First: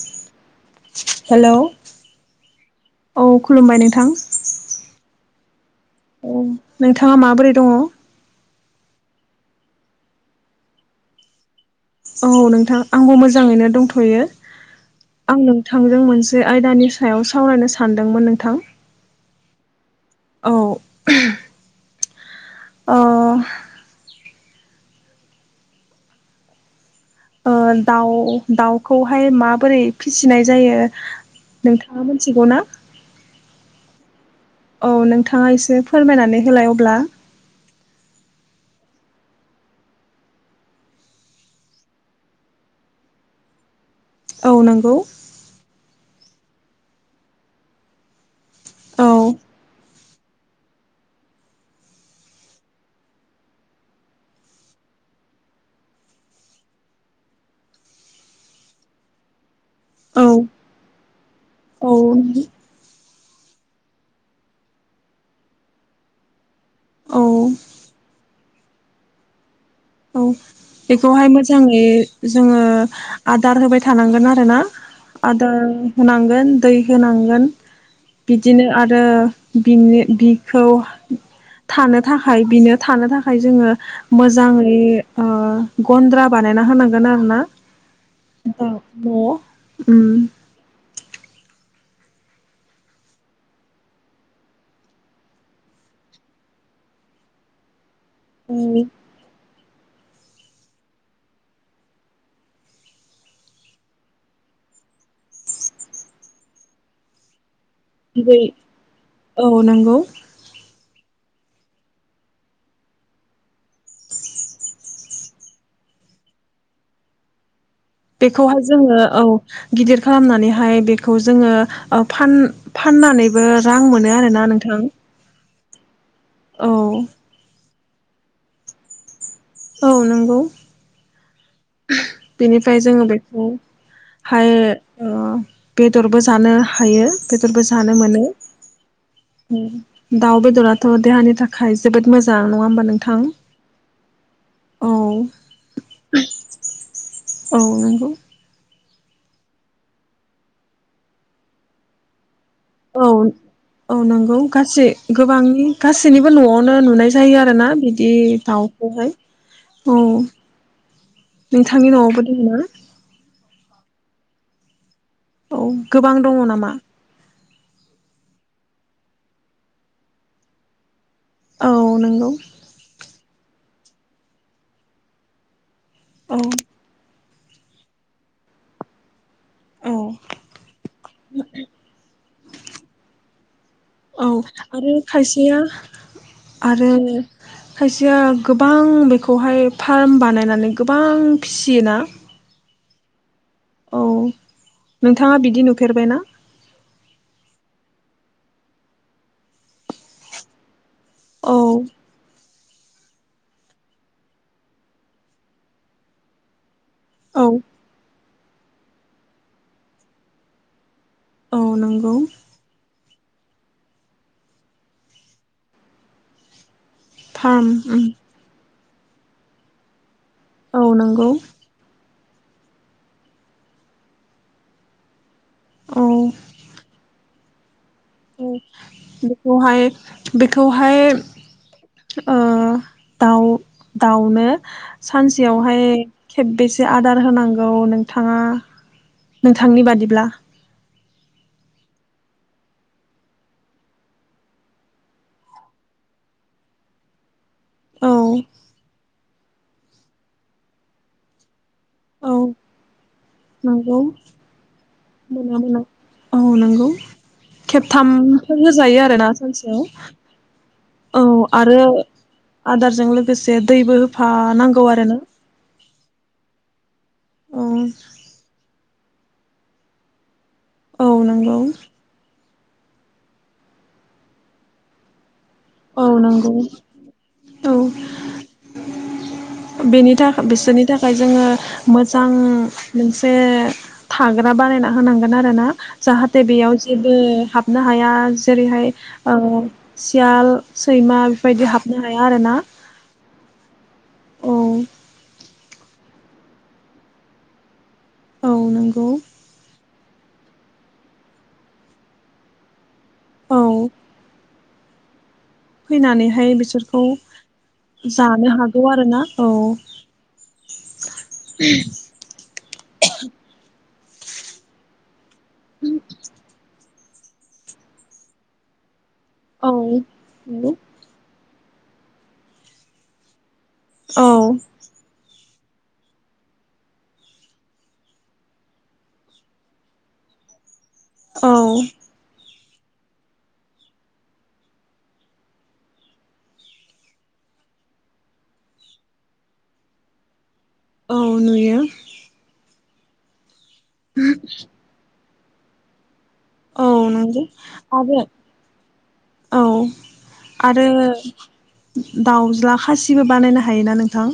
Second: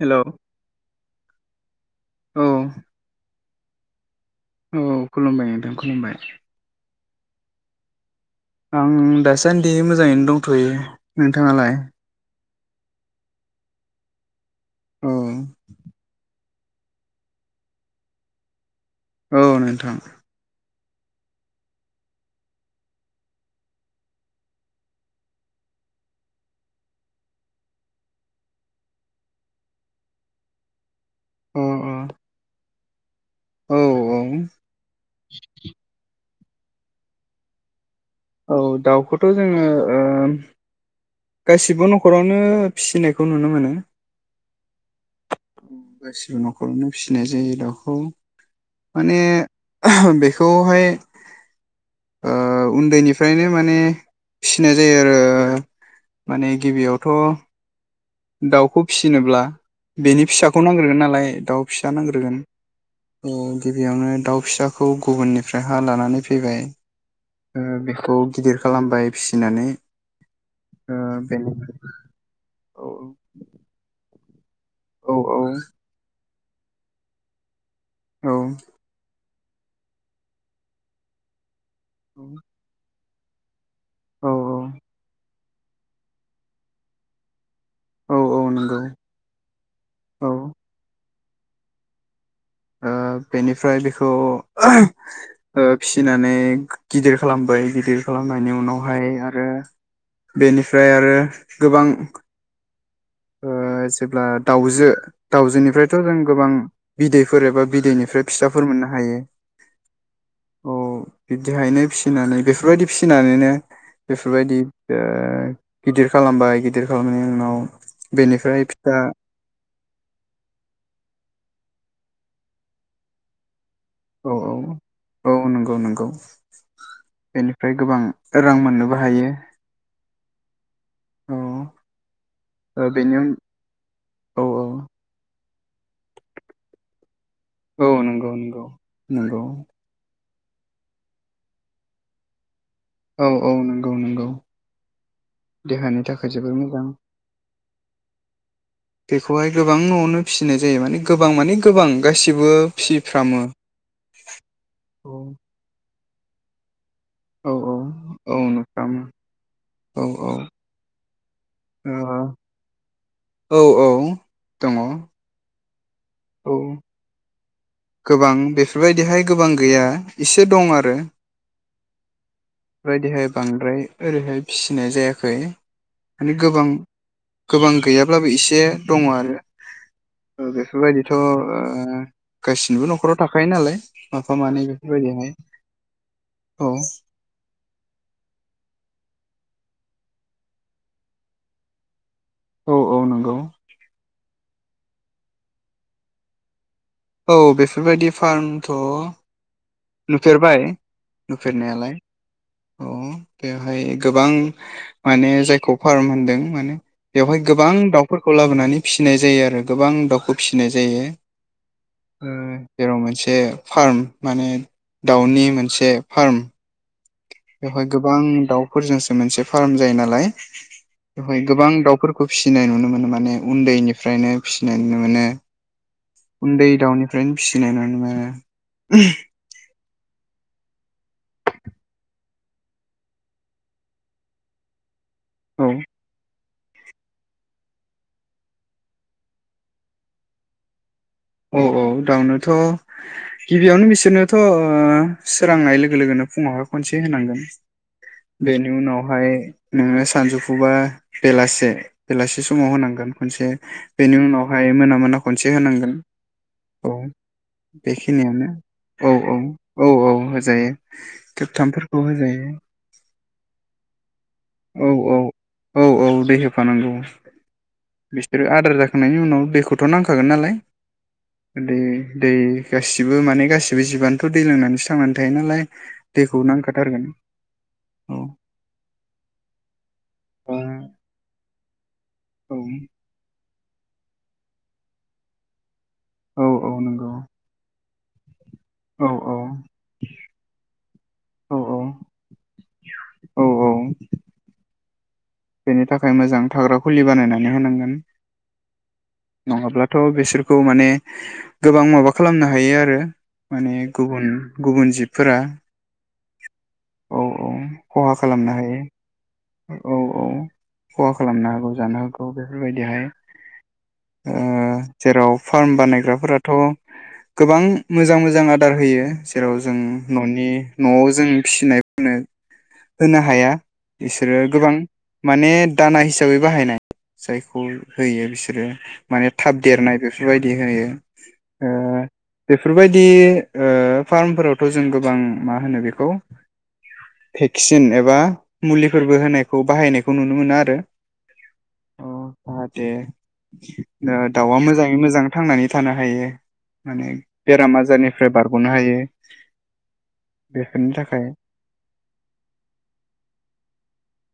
हेल' औ हेलौ औ खुलुमबाय नोंथां औ खुलुमबाय नोंथा खुलुमबाय औ नोंथाङा माबोरै दङ आं दासान्दि मोजाङैनो दंथयो नोंथाङालाय औ नोंथां आंबो मोजाङैनो दंथयो औ आं नोंथांजों मोन से आयदानि सायाव सावरायनो सानदोंमोन नोंथां औ नोंथां औ अ ओ दाउ दाउ खौहाय माबोरै फिसिनाय जायो अ अ नोंथाङा मोनथिगौ ना औ औ औ नोंथाङा एसे फोरमायनानै होलाय अब्ला औ दाउखौथ' जोङो ओ गासिबो न'खरावनो फिसिनायखौ नुनो मोनो औ नंगौ न'खरनि फिसिनाय जायो दाउखौ। औ माने बे खौहाय ओ उन्दैनिफ्रायनो माने फिसिनाय जायो आरो माने गिबियावथ' दाउखौ फिसिनोब्ला औ बेनि फिसाखौ नांग्रोन नालाय दाउ औ फिसा नांग्रोगोन गिबियावनो दाउ फिसाखौ गुबुननिफ्राय हा लानानै फैबाय, औ बेखौ गिदिर खालामबाय फिसिनानै औ ओ बेखौहाय बेनि मोजाङै जोङो औ आदार होबाय थानां थांगोन आरो ना? औ औ आदार होनां गोन दै होनांगोन औ बिदिनो आरो बिनो बिखौ थानो थाखाय बिनो थानो था खाय जोङो औ मोजाङै ओ गन्द्रा बानायना होनांगोन आरो ना औ औ नंगौ औ उम औ ओ ओ बेनिफ्राय बेखौ ओ फिसिनानै गिदिर खालामबाय गिदिर खालामनायनि उनावहाय आरो बेनिफ्राय आरो गोबां ओ जेब्ला दाउजो दाउजोनिफ्रायथ' जों गोबां बिदैफोर एबा बिदैनिफ्राय बिदै फिसाफोर मोननो हायो औ नंगौ औ बिब्दिहायनो फिसिनानै बेफोरबायदि फिसिनानैनो बेफोरबायदि ओ गिदिर खालामबाय गिदिर खालामनायनि उनाव बेखौहाय बेनिफ्राय फिसा जोङो औ गिदिर खालामनानैहाय बेखौ जोङो ओ फान फाननानैबो रां मोनो औ आरोना नोंथां औ नोंगौ औ ओमफ्राय गोबां रां मोननोबो हायो औ नंगौ औ बेनिफ्राय ओ जोङो बेनि उन औ बेखौहाय औ ओ बेदरबो जानो हायो। बेदरबो जानो औ मोनो। नंगौ नंगौ नंगौ दाउ बेदराथ' देहानि थाखाय जोबोद मोजां नङा होमबा? नोंथां औ औ नंगौ नंगौ। औ देहानि थाखाय जोबोर मोजां। औ नोंगौ। बेखौहाय गोबां न'आवनो फिसिनाय जायो माने गोबां माने गोबां गासि औ औ नंगौ गासै औ गोबांनि गास सैनिबो न'आवनो नुनाय जा जायो औ आरोना औ बिदि औ नुफ्रामो दाउखौहाय औ नोंथांनि ओ न'आवबो दङ ना। औ औ दङ। औ। गोबां दङ नामा? गोबां बेफोरबायदिहाय गोबां गैया इसे दं आरो। औ नंगौ। बेबायदिहाय बांद्राय ओरैहाय फिसिनाय जायाखै। माने औ गोबां गोबां गैयाब्लाबो एसे दङ आरो। औ बेफोरबायदिथ' ओ गासिनिबो नख'राव थाख खायो नालाय। औ माफा मानै आरो बेफोरबायदिहाय खायसेया औ आरो खायसेया गोबां बेखौहाय फार्म बानायनानै गोबां फिसियोना। औ औ नंगौ। औ नोंथाङा बिदि नुफेरबायना? औ बेफोरबायदि फार्मथ' नुफेरबाय। औ नुफेरनायालाय। अ बेवहाय गोबां माने जायखौ फार्म होनदों माने बेवहाय औ गोबां दाउ। फोरखौ लाबोनानै फिसिनाय जायो आरो गोबां दाउखौ फिसिनाय जायो। औ नंगौ [unintelligible] जे फार्म माने दाउनि मोनसे फार्म फार्म बेवहाय उम गोबां दाउ। फोरजोंसो मोनसे फार्म जायो नालाय। औ नंगौ गोबां दाउफोर फिसिनाय नुनो मोनो माने उन्दैनिफ्रायनो फिसिनाय नुनो मोनो। उन्दै दाउनिफ्रायनो फिनायनानै नु उम बेखौहाय बेखौहाय ओ दाउ दाउनो औ सानसेआवहाय खेबबेसे आदार होनांगौ नोंथाङा नोंथांनि बादिब्ला औ औ दावनोथ गिबियावनो बिसोरनोथ ओ सोरांनाय लोगो लोगोनो फुङावहाय खनसे होनांगोन औ बेनि उनावहाय नोङो सानजौफुुबा बेलासे औ बेलासि समाव होनांगोन खनसे नंगौ बेनि उनावहाय मोना मोना खनसे होनांगोन। औ नोंगौ औ बेखिनियानो खेबथामफोर होजायो औ आरोना औ सानसेयाव औ औ होजायो औ आरो खेबथामफोरखौ होजायो आदारजों लोगोसे दैबो होफानांगौ औ औ आरोना। औ औ दै होफानांगौ। औ बिसोरो आदार जा थांनायनि उनाव दैखौथ नांखागोन नालाय औ नंगौ । दे दे। गासिबो माने गासिबो जिबआनोथ' दै लोंनानैसो थांनानै थायो नालाय। औ दैखौ नंगौ नांखाथारगोन औ बेनि थाखाय ओ, बिसोरनि थाखाय जोङो मोजां औ मोनसे थाग्रा बानायना होनांगोन आरो ना। जाहाथे औ औ बेयाव नंगौ जेबो हाबनो हा हाया जा जेरैहाय औ ओम सियाल सैमा औ बेेफोरबायदि हाबनो हाया आरो ना। औ औ। औ। बेनि थाखाय मोजां थाग्रा खुलि बानायनानै होनांगोन। औ नंगौ नङाब्लाथ' बेसोर खौ माने गोबां माबा खालामनो हायो आरो औ माने गुबुन गुबुन जिब फैनानैहाय बिसोरखौ औ औ खहा खालामनो जानो हायो हागौ आरोना। औ औ खहा खालामनो हागौ जानो हागौ बेफोरबायदिहाय ओ जेराव फार्म बानायग्राफोराथ' गोबां मोजां मोजां आदार होयो जेराव औ जों न'नि नंगौ। न'आव जों फिसिनायफोरनो होनो हाया। बिसोरो औ गोबां माने दाना हिसाबै बाहायनाय जायखौ होयो बिसोरो माने थाब देरनाय बेफोरबायदि होयो। औ ओ बेफोरबायदि ओ फार्मफोरावथ' जों गोबां मा होनो बेखौ भेक्सिन एबा मुलिफोरबो होनायखौ बाहायनायखौ नुनो मोनो आरो। औ नुयो। दे ओ दाउआ मोजाङै मोजां थांनानै थानो हायो औ माने नंगौ बेराम आरो आजारनिफ्राय बारग'नो हायो औ आरो बेफोरनि थाखाय दाउज्ला खासिबो बानायनो हायोना नोंथां?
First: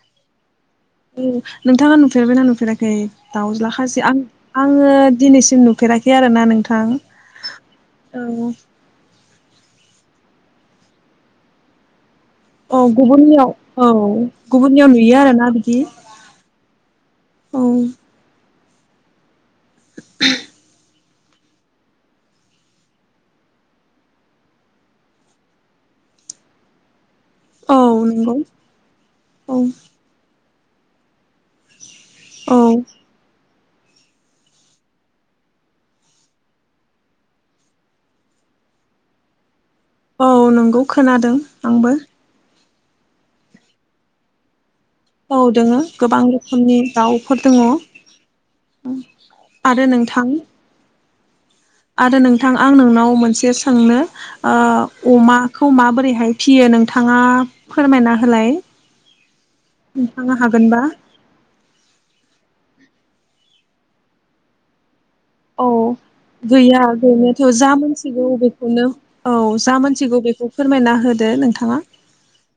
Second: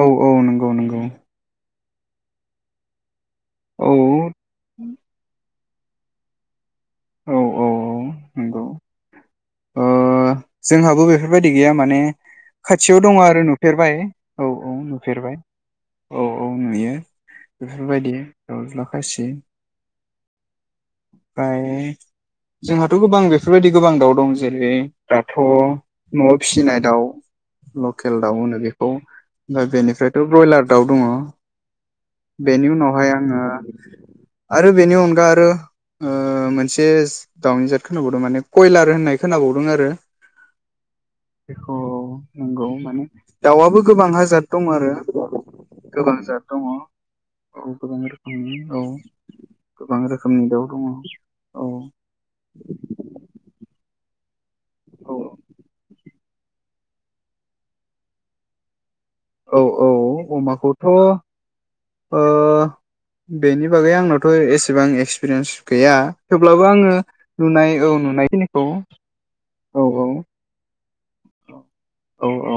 औ औ नंगौ। औ नंगौ। नोंथाङा नुफेरबाय ना नुफेराखै? दाउज्ला औ खासि आं आङो दिनैसिम नु फेराखै आरो ना नोंथां? औ औ थां औ नंगौ ओ जोंहाबो बेफोरबायदि गैया माने औ खाथियाव दङ आरो गुबुननियाव नुफेरबाय औ औ गुबुननियाव नुयो नुफेरबाय आरोना बिदि औ औ नुयो औ बेफोरबायदि। दावज्ला खासि [inaudible] ओमफ्राय जोंहाथ' गोबां बेफोरबायदि गोबां दाउ दं जेरै दाथ' न'आव फिसिनाय दाउ औ लकेल नंगौ दाउ होनो बेखौ औ ओमफ्राय बेनिफ्रायथ' बयलार दाउ दङ। औ बेनि उनावहाय आङो आरो बेनि अनगा आरो ओ मोनसे दाउनि जाद खोनाबावदों माने कयलार होननाय खोनाबावदों आरो। औ नोंगौ खोनादों बेखौ आंबो। नंगौ दाउआबो गोबां हाजार दं आरो। औ दोङो गोबां जाद दङ रोखोमनि दाउफोर दङ औ गोबां रोखोमनि औ आरो गोबां नोंथां रोखोमनि दाउ दङ। औ आरो नोंथां आं नोंनाव मोनसे सोंनो ओ औ अमाखौ माबोरैहाय फियो नोंथाङा फोरमायना होलाय औ औ नोंथाङा हागोनबा अमाखौथ' ओ बेनि बागै आंनावथ' एसेबां एक्स औ गैया गैनायाथ' नुनाय जा औ मोनथिगौ नुनायखिनिखौ बेखौनो औ जा मोनथिगौ बेखौ फोरमायना होदो नोंथाङा औ औ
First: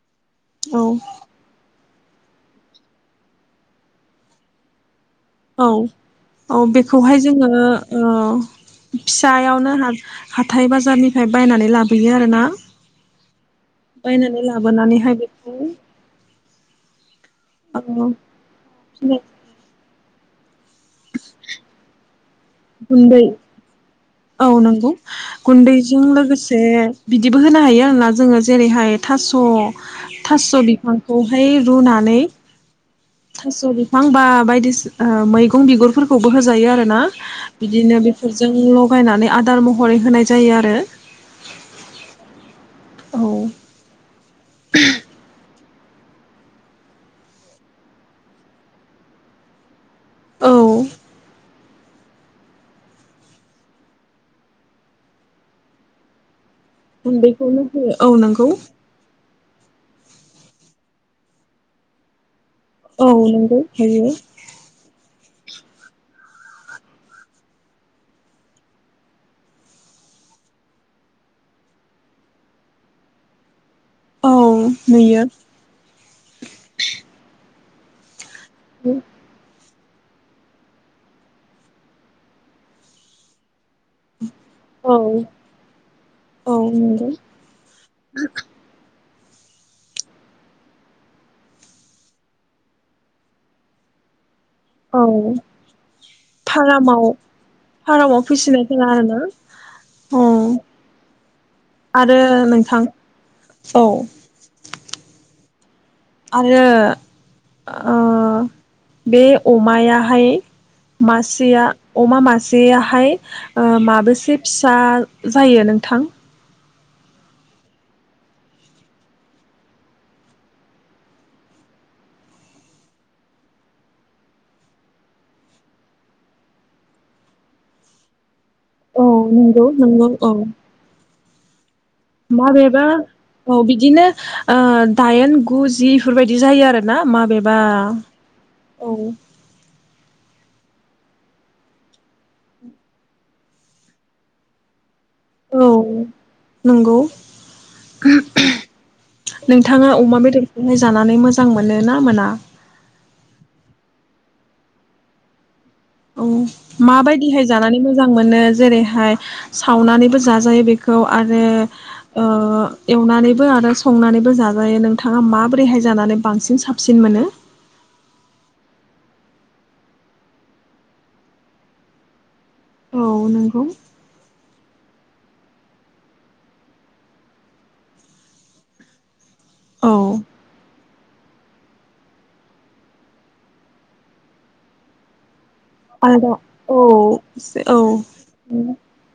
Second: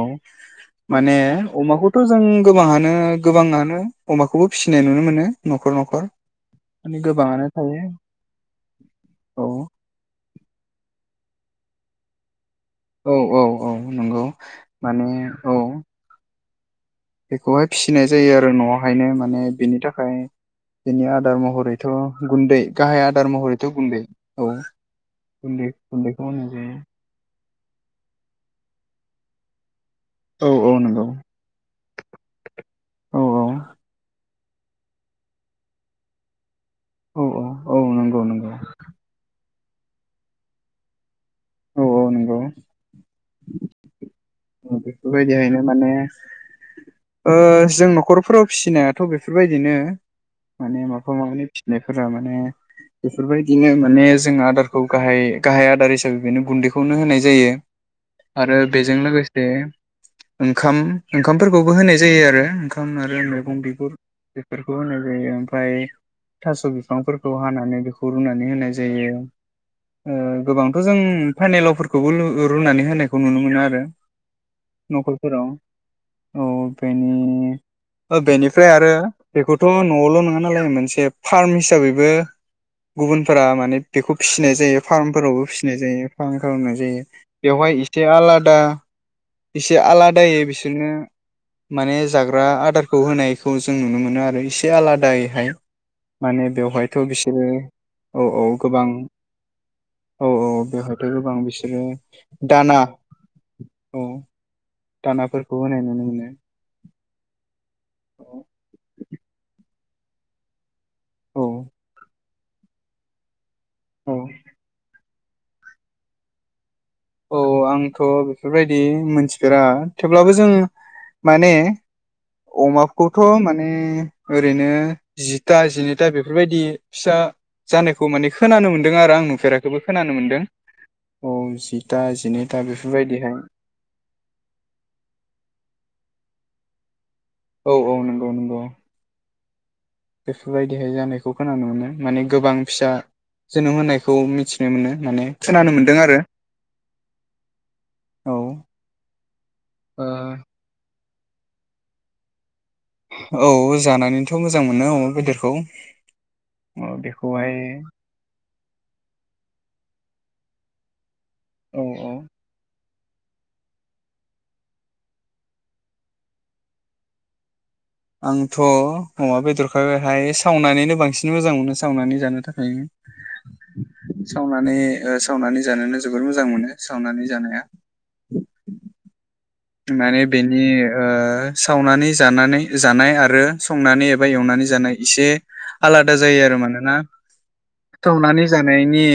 औ माने अमाखौ थ' जों गोबाङानो गोबाङानो अमाखौबो फिसिनाय नुनो मोनो औ न'खर न'खर औ माने बेखौहाय गोबाङानो जोङो थायो ओ औ फिसायावनो हाथाय बाजारनिफ्राय बायनानै लाबोयो आरोना औ औ औ नंगौ बायनानै माने लाबोनानैहाय बेखौ औ बेखौहाय ओ फिसिनाय जायो आरो न'आवहायनो माने बेनि थाखाय ओमफ्राय बिनि आदार महरैथ' गुन्दै गाहाय गुन्दै आदार महरैथ' गुन्दै औ गुन्दै गुन्दैखौ होनाय जायो। बो होनो हायो आरोना जोङो जेरैहाय थास' थास' औ औ नंगौ बिफांखौहाय रुनानै औ औ थास' बिफां बा बायदिसि ओ मैगं बिगुरफोरखौबो होजायो आरो ना औ औ औ बिदिनो नंगौ बेफोरजों नंगौ लगायनानै आदार मह रै होनाय जायो आरो औ औ नंगौ [inaudible] औ बेफोरबायदिहायनो माने ओ जों न'खरफोराव फिसिनायाथ' बेफोरबायदिनो औ माने माफा मानै फिसिनायफोरा माने बेफोरबायदिनो माने जों आदारखौ गाहाय गाहाय आदार हिसाबै बेनो गुन्दैखौ गुनदैखौनो होयो औ नोंगौ बे ओंखाम ओंखामफोरखौबो होनाय जायो आरो ओंखाम औ आरो मैगं नंगौ बिगुर होयो बेफोरखौ ओमफ्राय थास' बिफांफोरखौ हानानै बेखौ रुनानै होनाय जायो ओ गोबांथ' जों फानिलावफोरखौबो लु रुनानै होनायखौ नुनो मोनो आरो औ नुयो नखरफोराव औ बेनि ओ बेनिफ्राय आरो बेखौ थ' न'आवल' नङा नालाय मोनसे फार्म हिसाबैबो गुबुनफोरा माने बेखौ फिसिनाय जायो औ फार्मफोरावबो फिसिनाय जायो फार्म औ खालामनाय जायो नंगौ बेवहाय इसे आलादा इसे आलादायै बिसोरनो माने जाग्रा आदारखौ होनायखौ जों नुनो मोनो आरो इसे औ आलादायैहाय माने बेवहायथ' फारामाव बिसोरो फारामाव औ औ फिसिनायफोरा गोबां आरोना औ औ बेवहायथ' गोबां बिसोरनो आरो दाना नोंथां औ दानाफोर बो होनाय मोनो आरो ओ बे अमाया फाय औ मासेया अमा मासेयाहाय ओ औ माबोसे फिसा जायो नोंथां? औ आंथ' बेफोरबायदि मोनथिफेरा थेवब्लाबो जों माने अमाखौथ' माने ओरैनो जिथा जिनैथा बेफोरबायदि फिसा जानायखौ माने खोनानो मोन्दों औ आरो आं नंगौ नुफेराखैबो नंगौ खोनानो औ मोन्दों औ जिथा जिनैथा माबेबा बेफोरबायदिहाय औ बिदिनो ओ दाइन, गु, जि, बेफोरबायदि जायो आरोना मा बेबा औ औ नंगौ नंगौ औ। बेफोरबायदिहाय जानायखौ खोनानो मोनो माने गोबां फिसा जोनोम होनायखौ मिथिनो मोनो। माने औ खोनानो मोन्दों आरो नंगौ औ नोंथाङा ओ अमा बेदरखौ जाना नै मोजां मोनोना मोना? औ जानानैथ' मोजां मोनो औ बेदरखौ। औ अ माबायदिहाय बेखौहाय जानानै मोजां मोनो जेरैहाय सावनानै, जाजायो बेखौ आरो औ औ ओ। एवनानैबो आरो संनानैबो जाजायो नोंथाङा माबोरैहाय जानानै बांसिन साबसिन मोनो। आंथ' अमा बेदरखायहाय सावनानैनो बांसिन मोजां मोनो सावनानै जानो थाखाय। औ नंगौ जायो सावनानै ओ। सावनानै जानोनो जोबोर मोजां मोनो सावनानै जानाया। माने बेनि ओ सावनानै जानानै जानाय आरो संनानै एबा एवनानै जानाय इसे आलादा आलदा जायो आरो औ मानोना औ टौनानै जानायनि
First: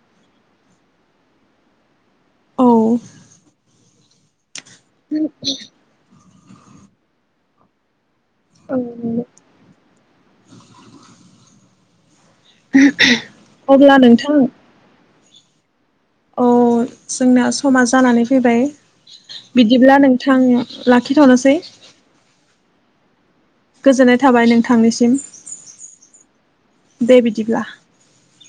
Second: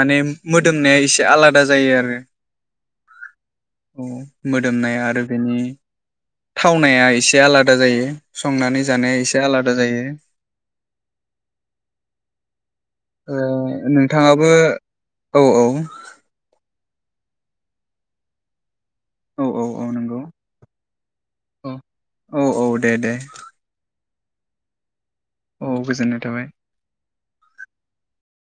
माने मोदोमनाया इसे आलादा जायो आरो। औ। अ मोद मोदोमनाय आरो बेनि थावनाया इसे आलादा जायो संनानै जानाया इसे आलादा जायो। ओ अब्ला नोंथां नोंथाङाबो। औ औ। औ जोंना समा जानानै फैबाय औ औ औ बिदिब्ला नंगौ नोंथां लाखिथ'नोसै। औ औ औ दे दे। गोजोननाय थाबाय नोंथांनिसिम। औ गोजोननाय थाबाय। दे बिदिब्ला।